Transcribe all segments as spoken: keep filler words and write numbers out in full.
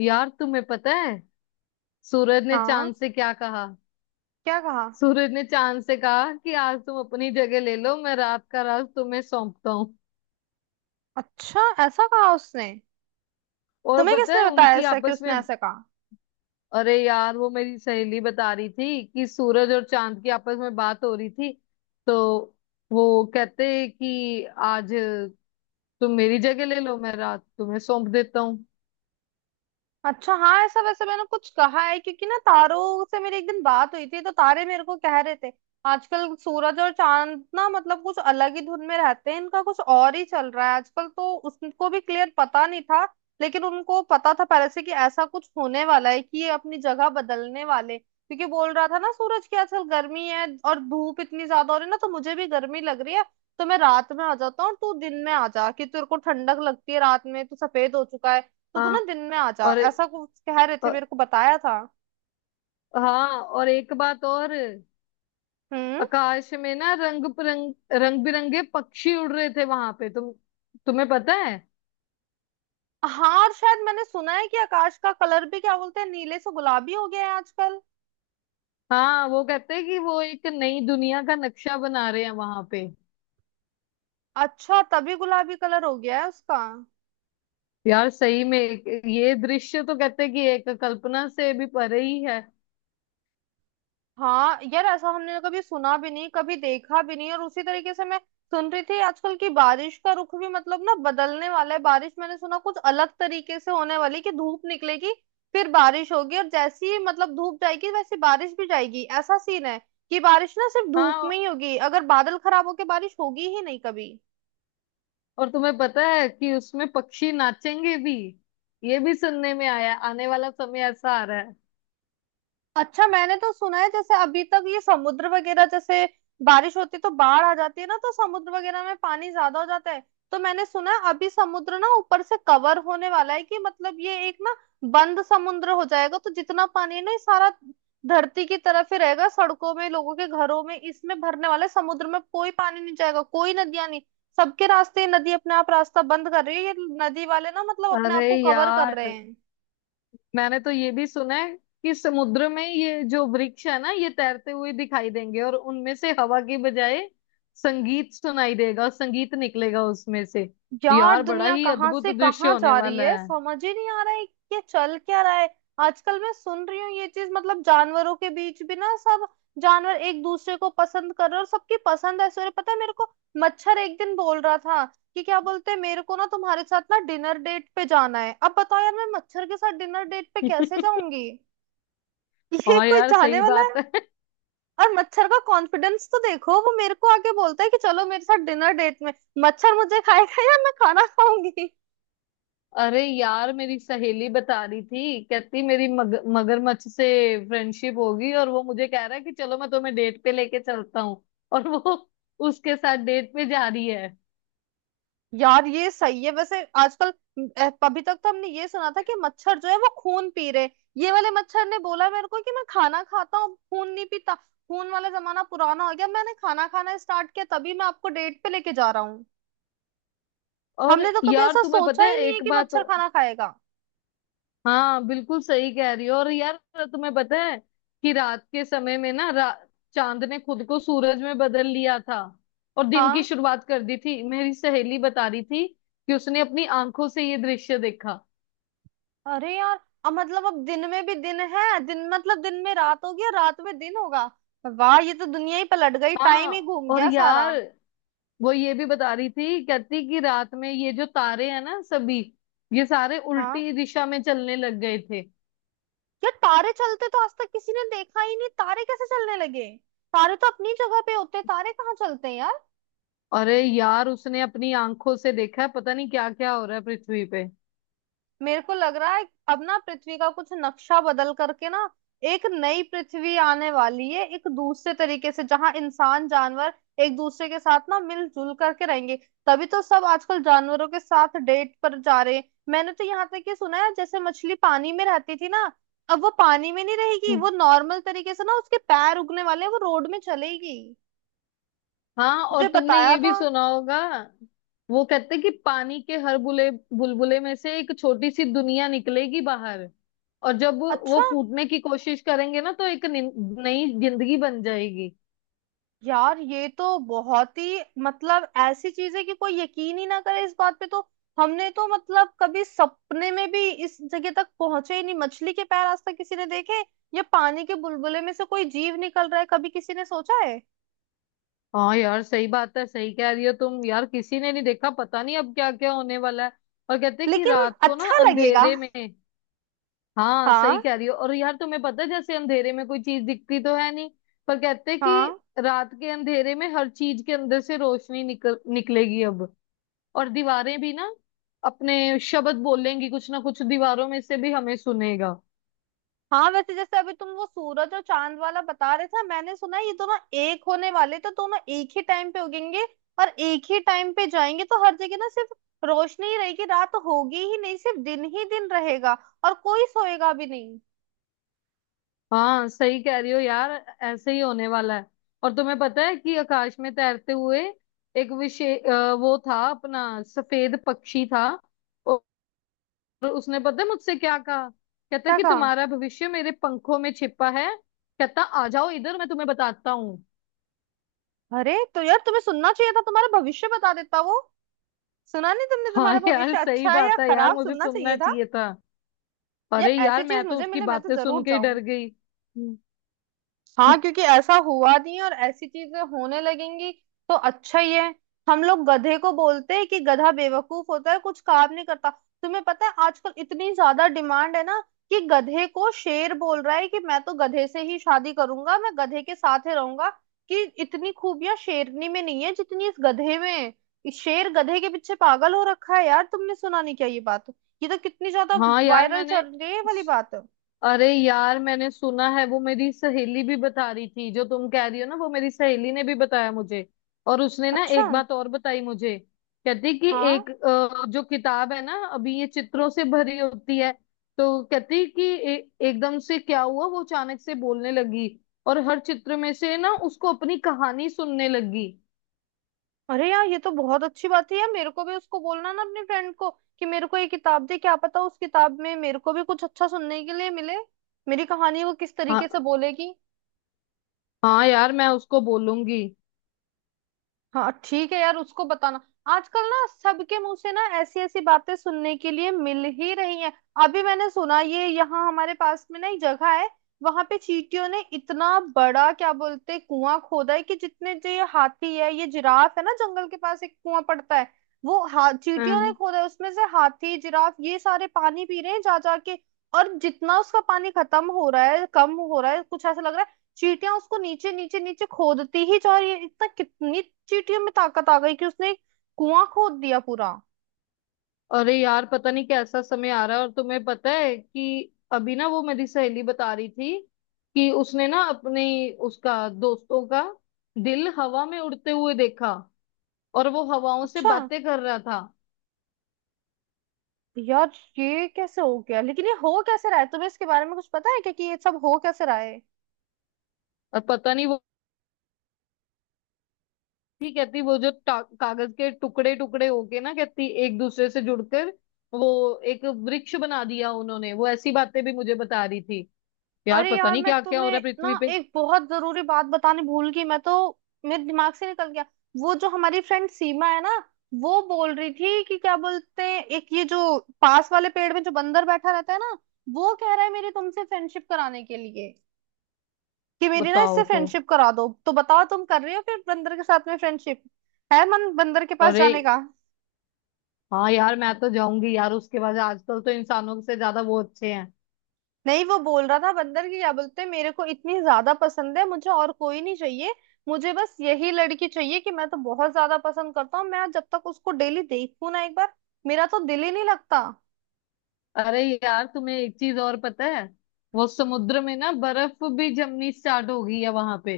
यार तुम्हें पता है सूरज ने हाँ। चांद से क्या कहा? क्या कहा? सूरज ने चांद से कहा कि आज तुम अपनी जगह ले लो, मैं रात का राज तुम्हें सौंपता हूँ। अच्छा, ऐसा कहा उसने? और तुम्हें पता किसने है बताया उनकी ऐसा कि आपस उसने में, ऐसा कहा? अरे यार वो मेरी सहेली बता रही थी कि सूरज और चांद की आपस में बात हो रही थी। तो वो कहते कि आज तुम मेरी जगह ले लो, मैं रात तुम्हें सौंप देता हूँ। अच्छा हाँ, ऐसा वैसे मैंने कुछ कहा है क्योंकि ना, तारों से मेरी एक दिन बात हुई थी, तो तारे मेरे को कह रहे थे आजकल सूरज और चांद ना मतलब कुछ अलग ही धुन में रहते हैं, इनका कुछ और ही चल रहा है आजकल। तो उसको भी क्लियर पता नहीं था, लेकिन उनको पता था पहले से कि ऐसा कुछ होने वाला है कि ये अपनी जगह बदलने वाले, क्योंकि बोल रहा था ना सूरज की आजकल गर्मी है और धूप इतनी ज्यादा हो रही है ना, तो मुझे भी गर्मी लग रही है। तो मैं रात में आ जाता हूँ और तू दिन में आ जा, कि तेरे को ठंडक लगती है रात में, तू सफेद हो चुका है तो तू ना हाँ। दिन में आ जा, और ऐसा कुछ कह रहे थे अ- मेरे को, बताया था। हाँ, और एक बात और, हम्म। आकाश में ना रंग बिरंग रंग बिरंगे पक्षी उड़ रहे थे वहां पे। तुम, तुम्हें पता है? हाँ, और शायद मैंने सुना है कि आकाश का कलर भी, क्या बोलते हैं, नीले से गुलाबी हो गया है आजकल। हाँ, वो कहते हैं कि वो एक नई दुनिया का नक्शा बना रहे हैं वहां पे। अच्छा, तभी गुलाबी कलर हो गया है उसका। यार सही में एक- ये दृश्य तो कहते हैं कि एक कल्पना से भी परे ही है। हाँ यार, ऐसा हमने तो कभी सुना भी नहीं, कभी देखा भी नहीं। और उसी तरीके से मैं सुन रही थी आजकल की बारिश का रुख भी मतलब ना बदलने वाला है। बारिश मैंने सुना कुछ अलग तरीके से होने वाली कि धूप निकलेगी, फिर बारिश होगी, और जैसी ही मतलब धूप जाएगी वैसी बारिश भी जाएगी, ऐसा सीन है। कि बारिश ना सिर्फ धूप में हाँ, ही होगी, अगर बादल खराब होके बारिश होगी ही नहीं कभी। और तुम्हें पता है कि उसमें पक्षी नाचेंगे भी। ये भी सुनने में आया, आने वाला समय ऐसा आ रहा है। अच्छा, मैंने तो सुना है जैसे अभी तक ये समुद्र वगैरह, जैसे बारिश होती है तो बाढ़ आ जाती है ना, तो समुद्र वगैरह में पानी ज्यादा हो जाता है। तो मैंने सुना है अभी समुद्र ना ऊपर से कवर होने वाला है, कि मतलब ये एक ना बंद समुद्र हो जाएगा, तो जितना पानी है ना ये सारा धरती की तरफ ही रहेगा, सड़कों में, लोगों के घरों में इसमें भरने वाला है, समुद्र में कोई पानी नहीं जाएगा, कोई नदियां नहीं, सबके रास्ते ये नदी अपने आप रास्ता बंद कर रही है, ये नदी वाले ना मतलब अपने आप अरे को कवर कर यार, रहे हैं। मैंने तो ये भी सुना है कि समुद्र में ये जो वृक्ष है ना, ये तैरते हुए दिखाई देंगे, और उनमें से हवा की बजाय संगीत सुनाई देगा, संगीत निकलेगा उसमें से। यार, यार बड़ा दुनिया ही कहाँ अद्भुत से दृश्य कहाँ होने जा रही वाला है, है। समझ ही नहीं आ रहा है कि ये चल क्या रहा है। आजकल मैं सुन रही हूँ ये चीज, मतलब जानवरों के बीच भी ना, सब जानवर एक दूसरे को पसंद कर रहे हैं और सबकी पसंद ऐसे हो रही है। पता है मेरे को, मच्छर एक दिन बोल रहा था कि क्या बोलते हैं, मेरे को ना तुम्हारे साथ ना डिनर डेट पे जाना है। अब बताओ यार, मैं मच्छर के साथ डिनर डेट पे कैसे जाऊंगी? ये हाँ कोई यार, जाने सही वाला बात है? है। और मच्छर का कॉन्फिडेंस तो देखो, वो मेरे को आके बोलता है कि चलो मेरे साथ डिनर डेट में। मच्छर मुझे खाएगा या मैं खाना खाऊंगी? अरे यार, मेरी सहेली बता रही थी, कहती मेरी मग, मगरमच्छ से फ्रेंडशिप होगी, और वो मुझे कह रहा है कि चलो मैं तुम्हें डेट पे लेके चलता हूँ। और वो उसके साथ डेट पे जा रही है। यार ये सही है वैसे आजकल। अ, अभी तक तो हमने ये सुना था कि मच्छर जो है वो खून पी रहे, ये वाले मच्छर ने बोला मेरे को कि मैं खाना खाता हूँ, खून नहीं पीता, खून वाला जमाना पुराना हो गया, मैंने खाना खाना स्टार्ट किया, तभी मैं आपको डेट पे लेके जा रहा हूँ। और हमने तो कभी यार ऐसा तुम्हें सोचा पता ही है नहीं है एक कि बात। मच्छर खाना खाएगा। हाँ, बिल्कुल सही कह रही हो। और यार, तुम्हें पता है कि रात के समय में ना रा- चांद ने खुद को सूरज में बदल लिया था, और दिन की हाँ। शुरुआत कर दी थी। मेरी सहेली बता रही थी कि उसने अपनी आंखों से ये दृश्य देखा। अरे यार, अब मतलब अब दिन में भी दिन है, दिन मतलब दिन में रात हो गया, रात में दिन होगा। वाह, ये तो दुनिया ही पलट गई, टाइम ही हाँ घूम और गया सारा। यार, वो ये भी बता रही थी, कहती कि रात में ये जो तारे हैं ना सभी, ये सारे हाँ। उल्टी दिशा में चलने लग गए थे। यार, तारे चलते तो आज तक किसी ने देखा ही नहीं, तारे कैसे चलने लगे? तारे तो अपनी जगह पे होते हैं, तारे कहाँ चलते हैं यार। अरे यार, उसने अपनी आंखों से देखा है। पता नहीं क्या क्या हो रहा है पृथ्वी पे। मेरे को लग रहा है अब ना पृथ्वी का कुछ नक्शा बदल करके ना एक नई पृथ्वी आने वाली है, एक दूसरे तरीके से जहाँ इंसान जानवर एक दूसरे के साथ ना मिलजुल करके रहेंगे। तभी तो सब आजकल जानवरों के साथ डेट पर जा रहे हैं। मैंने तो यहाँ तक ये सुना है जैसे मछली पानी में रहती थी ना, अब वो पानी में नहीं रहेगी, वो नॉर्मल तरीके से ना उसके पैर उगने वाले हैं, वो रोड में चलेगी। हाँ, और मुझे तुमने बताया ये भी था। सुना होगा, वो कहते कि पानी के हर बुले बुलबुले में से एक छोटी सी दुनिया निकलेगी बाहर। और जब वो अच्छा। फूटने की कोशिश करेंगे ना, तो एक नि- नई जिंदगी बन जाएगी। यार ये तो बहुत ही मतलब ऐसी चीज है कि कोई यकीन ही ना करे इस बात पे तो। हमने तो मतलब कभी सपने में भी इस जगह तक पहुंचे ही नहीं, मछली के पैर आज तक किसी ने देखे, या पानी के बुलबुले में से कोई जीव निकल रहा है कभी किसी ने सोचा है? हाँ यार सही बात है, सही कह रही हो तुम। यार किसी ने नहीं देखा, पता नहीं अब क्या क्या होने वाला है। और कहते कि लेकिन रात को ना, अच्छा लगेगा। अंधेरे में, हाँ सही हाँ। कह रही हो। और यार तुम्हें पता है, जैसे अंधेरे में कोई चीज दिखती तो है नहीं, पर कहते हैं हाँ, कि रात के अंधेरे में हर चीज के अंदर से रोशनी निकल निकलेगी अब। और दीवारें भी ना अपने शब्द बोलेंगी, कुछ ना कुछ दीवारों में से भी हमें सुनेगा। हाँ, वैसे जैसे अभी तुम वो सूरज और चांद वाला बता रहे थे, मैंने सुना है ये दोनों एक होने वाले, तो दोनों एक ही टाइम पे उगेंगे और एक ही टाइम पे जाएंगे, तो हर जगह ना सिर्फ रोशनी ही रहेगी, रात होगी ही नहीं, सिर्फ दिन ही दिन रहेगा, और कोई सोएगा भी नहीं। हाँ सही कह रही हो यार, ऐसे ही होने वाला है। और तुम्हें पता है कि आकाश में तैरते हुए एक विशेष, वो था अपना सफेद पक्षी था, और उसने पता है मुझसे क्या कहा? कहता क्या कि कहा? तुम्हारा भविष्य मेरे पंखों में छिपा है। कहता आ जाओ इधर, मैं तुम्हें बताता हूँ। अरे तो यार, तुम्हें सुनना चाहिए था, तुम्हारा भविष्य बता देता वो। सुना नहीं तुमने? हाँ तुम्हारा यार भविष्य सही अच्छा है या बात है, यार खराब, मुझे सुनना सुनना चाहिए था। चाहिए था। अरे यार यार, ऐसी चीज मैं तो मुझे उसकी मिले, मैं तो बातें सुन जरूर के ही जाऊं। डर गई। हम्म। हाँ, क्योंकि ऐसा हुआ नहीं और ऐसी चीजें होने लगेंगी तो अच्छा ही है। हम लोग गधे को बोलते हैं कि गधा बेवकूफ होता है, कुछ काम नहीं करता। तुम्हें पता है आजकल इतनी ज्यादा डिमांड है ना कि गधे को शेर बोल रहा है कि मैं तो गधे से ही शादी करूंगा, मैं गधे के साथ ही रहूंगा, कि इतनी खूबियां शेरनी में नहीं है जितनी इस गधे में है। इस शेर गधे के पीछे पागल हो रखा है। यार, तुमने सुना नहीं क्या ये बात? ये तो कितनी ज्यादा हाँ यार वायरल मैंने, चल रही है ये वाली बात। अरे यार मैंने सुना है, वो मेरी सहेली भी बता रही थी। जो तुम कह रही हो ना, वो मेरी सहेली ने भी बताया मुझे। और उसने ना अच्छा। एक बात और बताई मुझे, कहती कि हाँ। एक अ, जो किताब है ना, अभी ये चित्रों से भरी होती है, तो कहती कि ए, एकदम से क्या हुआ, वो अचानक से बोलने लगी, और हर चित्र में से ना उसको अपनी कहानी सुनने लगी। अरे यार, ये तो बहुत अच्छी बात है। यार मेरे को भी उसको बोलना ना, अपने फ्रेंड को कि मेरे को ये किताब दे, क्या पता उस किताब में मेरे को भी कुछ अच्छा सुनने के लिए मिले, मेरी कहानी वो किस तरीके से हाँ। बोलेगी। हाँ यार, मैं उसको बोलूंगी। हाँ ठीक है यार, उसको बताना। आजकल ना सबके मुंह से ना ऐसी ऐसी बातें सुनने के लिए मिल ही रही हैं। अभी मैंने सुना, ये यहाँ हमारे पास में ना एक जगह है, वहां पे चींटियों ने इतना बड़ा, क्या बोलते हैं, कुआं खोदा है। कि जितने जो ये हाथी है, ये जिराफ है ना, जंगल के पास एक कुआं पड़ता है, वो हा चींटियों ने हाँ। खोदा है, उसमें से हाथी जिराफ ये सारे पानी पी रहे हैं जा जा के। और जितना उसका पानी खत्म हो रहा है, कम हो रहा है, कुछ ऐसा लग रहा है चींटियां उसको नीचे नीचे नीचे खोदती ही जा रही है। इतना, कितनी चींटियों में ताकत आ गई कि उसने एक कुआं खोद दिया पूरा। अरे यार, पता नहीं कैसा समय आ रहा है। और तुम्हें पता है कि अभी ना वो मेरी सहेली बता रही थी कि उसने ना अपने उसका दोस्तों का दिल हवा में उड़ते हुए देखा, और वो हवाओं से अच्छा। बातें कर रहा था। यार ये कैसे हो गया, लेकिन ये हो कैसे रहा है? तुम्हें इसके बारे में कुछ पता है क्या कि ये सब हो कैसे रहा है? और पता नहीं वो भी कहती, वो जो टा- कागज के टुकड़े टुकड़े होके ना, कहती एक दूसरे से जुड़कर वो एक वृक्ष बना दिया उन्होंने। वो ऐसी बातें भी मुझे बता रही थी। यार अरे पता यार, नहीं मैं क्या क्या हो रहा तुम्हें है ना पृथ्वी पे। एक बहुत जरूरी बात बताने भूल गई मैं तो, मेरे दिमाग से निकल गया। वो जो हमारी फ्रेंड सीमा है ना, वो बोल रही थी कि क्या बोलते हैं, एक ये जो पास वाले पेड़ में जो बंदर बैठा रहता है ना, वो कह रहा है मेरी तुमसे फ्रेंडशिप कराने के लिए, कि मेरी ना इससे बताओ तो। फ्रेंडशिप करा दो। तो बताओ, तुम कर रहे हो फिर बंदर के साथ में फ्रेंडशिप? है मन बंदर के पास अरे, जाने का? हाँ यार, मैं तो जाऊंगी यार उसके बाद। आजकल तो इंसानों से ज्यादा वो अच्छे हैं। नहीं, वो बोल रहा था बंदर की, क्या बोलते हैं, मेरे को इतनी ज्यादा पसंद है, मुझे और कोई नहीं चाहिए, मुझे बस यही लड़की चाहिए, कि मैं तो बहुत ज्यादा पसंद करता हूँ, मैं जब तक उसको डेली देखूं ना एक बार, मेरा तो दिल ही नहीं लगता। अरे यार, तुम्हें एक चीज और पता है। वो समुद्र में ना बर्फ भी जमनी स्टार्ट हो गई है वहां पे।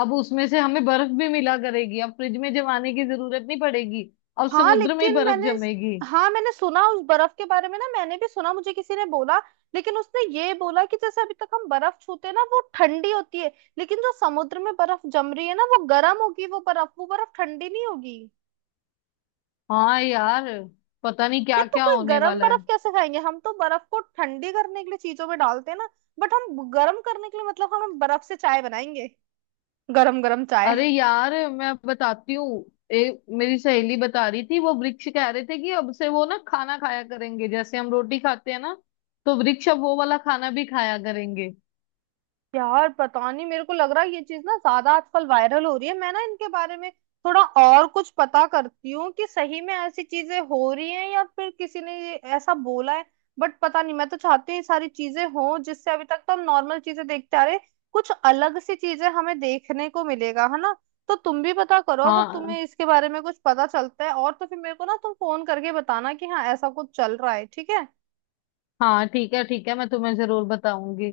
अब उसमें से हमें बर्फ भी मिला करेगी, अब फ्रिज में जमाने की जरूरत नहीं पड़ेगी। अब हाँ समुद्र में ही लेकिन बर्फ मैंने जमेगी। हाँ, मैंने सुना उस बर्फ के बारे में ना, मैंने भी सुना, मुझे किसी ने बोला। लेकिन उसने ये बोला कि जैसे अभी तक हम बर्फ छूते हैं ना वो ठंडी होती है, लेकिन जो समुद्र में बर्फ जम रही है ना वो गर्म होगी, वो बर्फ, वो बर्फ ठंडी नहीं होगी। हाँ यार, पता नहीं यार क्या तो क्या कोई होने गर्म वाला है। बर्फ कैसे खाएंगे? हम तो बर्फ को ठंडी करने के लिए चीजों में डालते हैं ना, बट हम गर्म करने के लिए, मतलब हम बर्फ से चाय बनाएंगे, गरम गरम चाय। अरे यार, मैं बताती हूँ। एक मेरी सहेली बता रही थी, वो वृक्ष कह रहे थे कि अब से वो ना खाना खाया करेंगे। जैसे हम रोटी खाते हैं ना, तो वृक्ष अब वो वाला खाना भी खाया करेंगे। यार पता नहीं, मेरे को लग रहा है ये चीज ना ज्यादा आजकल वायरल हो रही है। मैं ना इनके बारे में थोड़ा और कुछ पता करती हूँ कि सही में ऐसी चीजें हो रही हैं या फिर किसी ने ये ऐसा बोला है। बट पता नहीं, मैं तो चाहती हूँ ये सारी चीजें हों, जिससे अभी तक तो हम नॉर्मल चीजें देखते आ रहे हैं, कुछ अलग सी चीजें हमें देखने को मिलेगा, है ना। तो तुम भी पता करो, अगर हाँ। तुम्हें इसके बारे में कुछ पता चलता है और, तो फिर मेरे को ना तुम फोन करके बताना कि हाँ ऐसा कुछ चल रहा है, ठीक है। हाँ ठीक है, ठीक है, मैं तुम्हें जरूर बताऊंगी।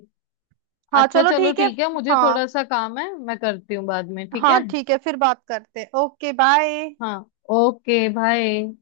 हाँ, अच्छा चलो चलो ठीक है। ठीक है, मुझे थोड़ा हाँ, सा काम है, मैं करती हूँ बाद में, ठीक हाँ है? ठीक है, फिर बात करते हैं, ओके बाय। हाँ ओके बाय।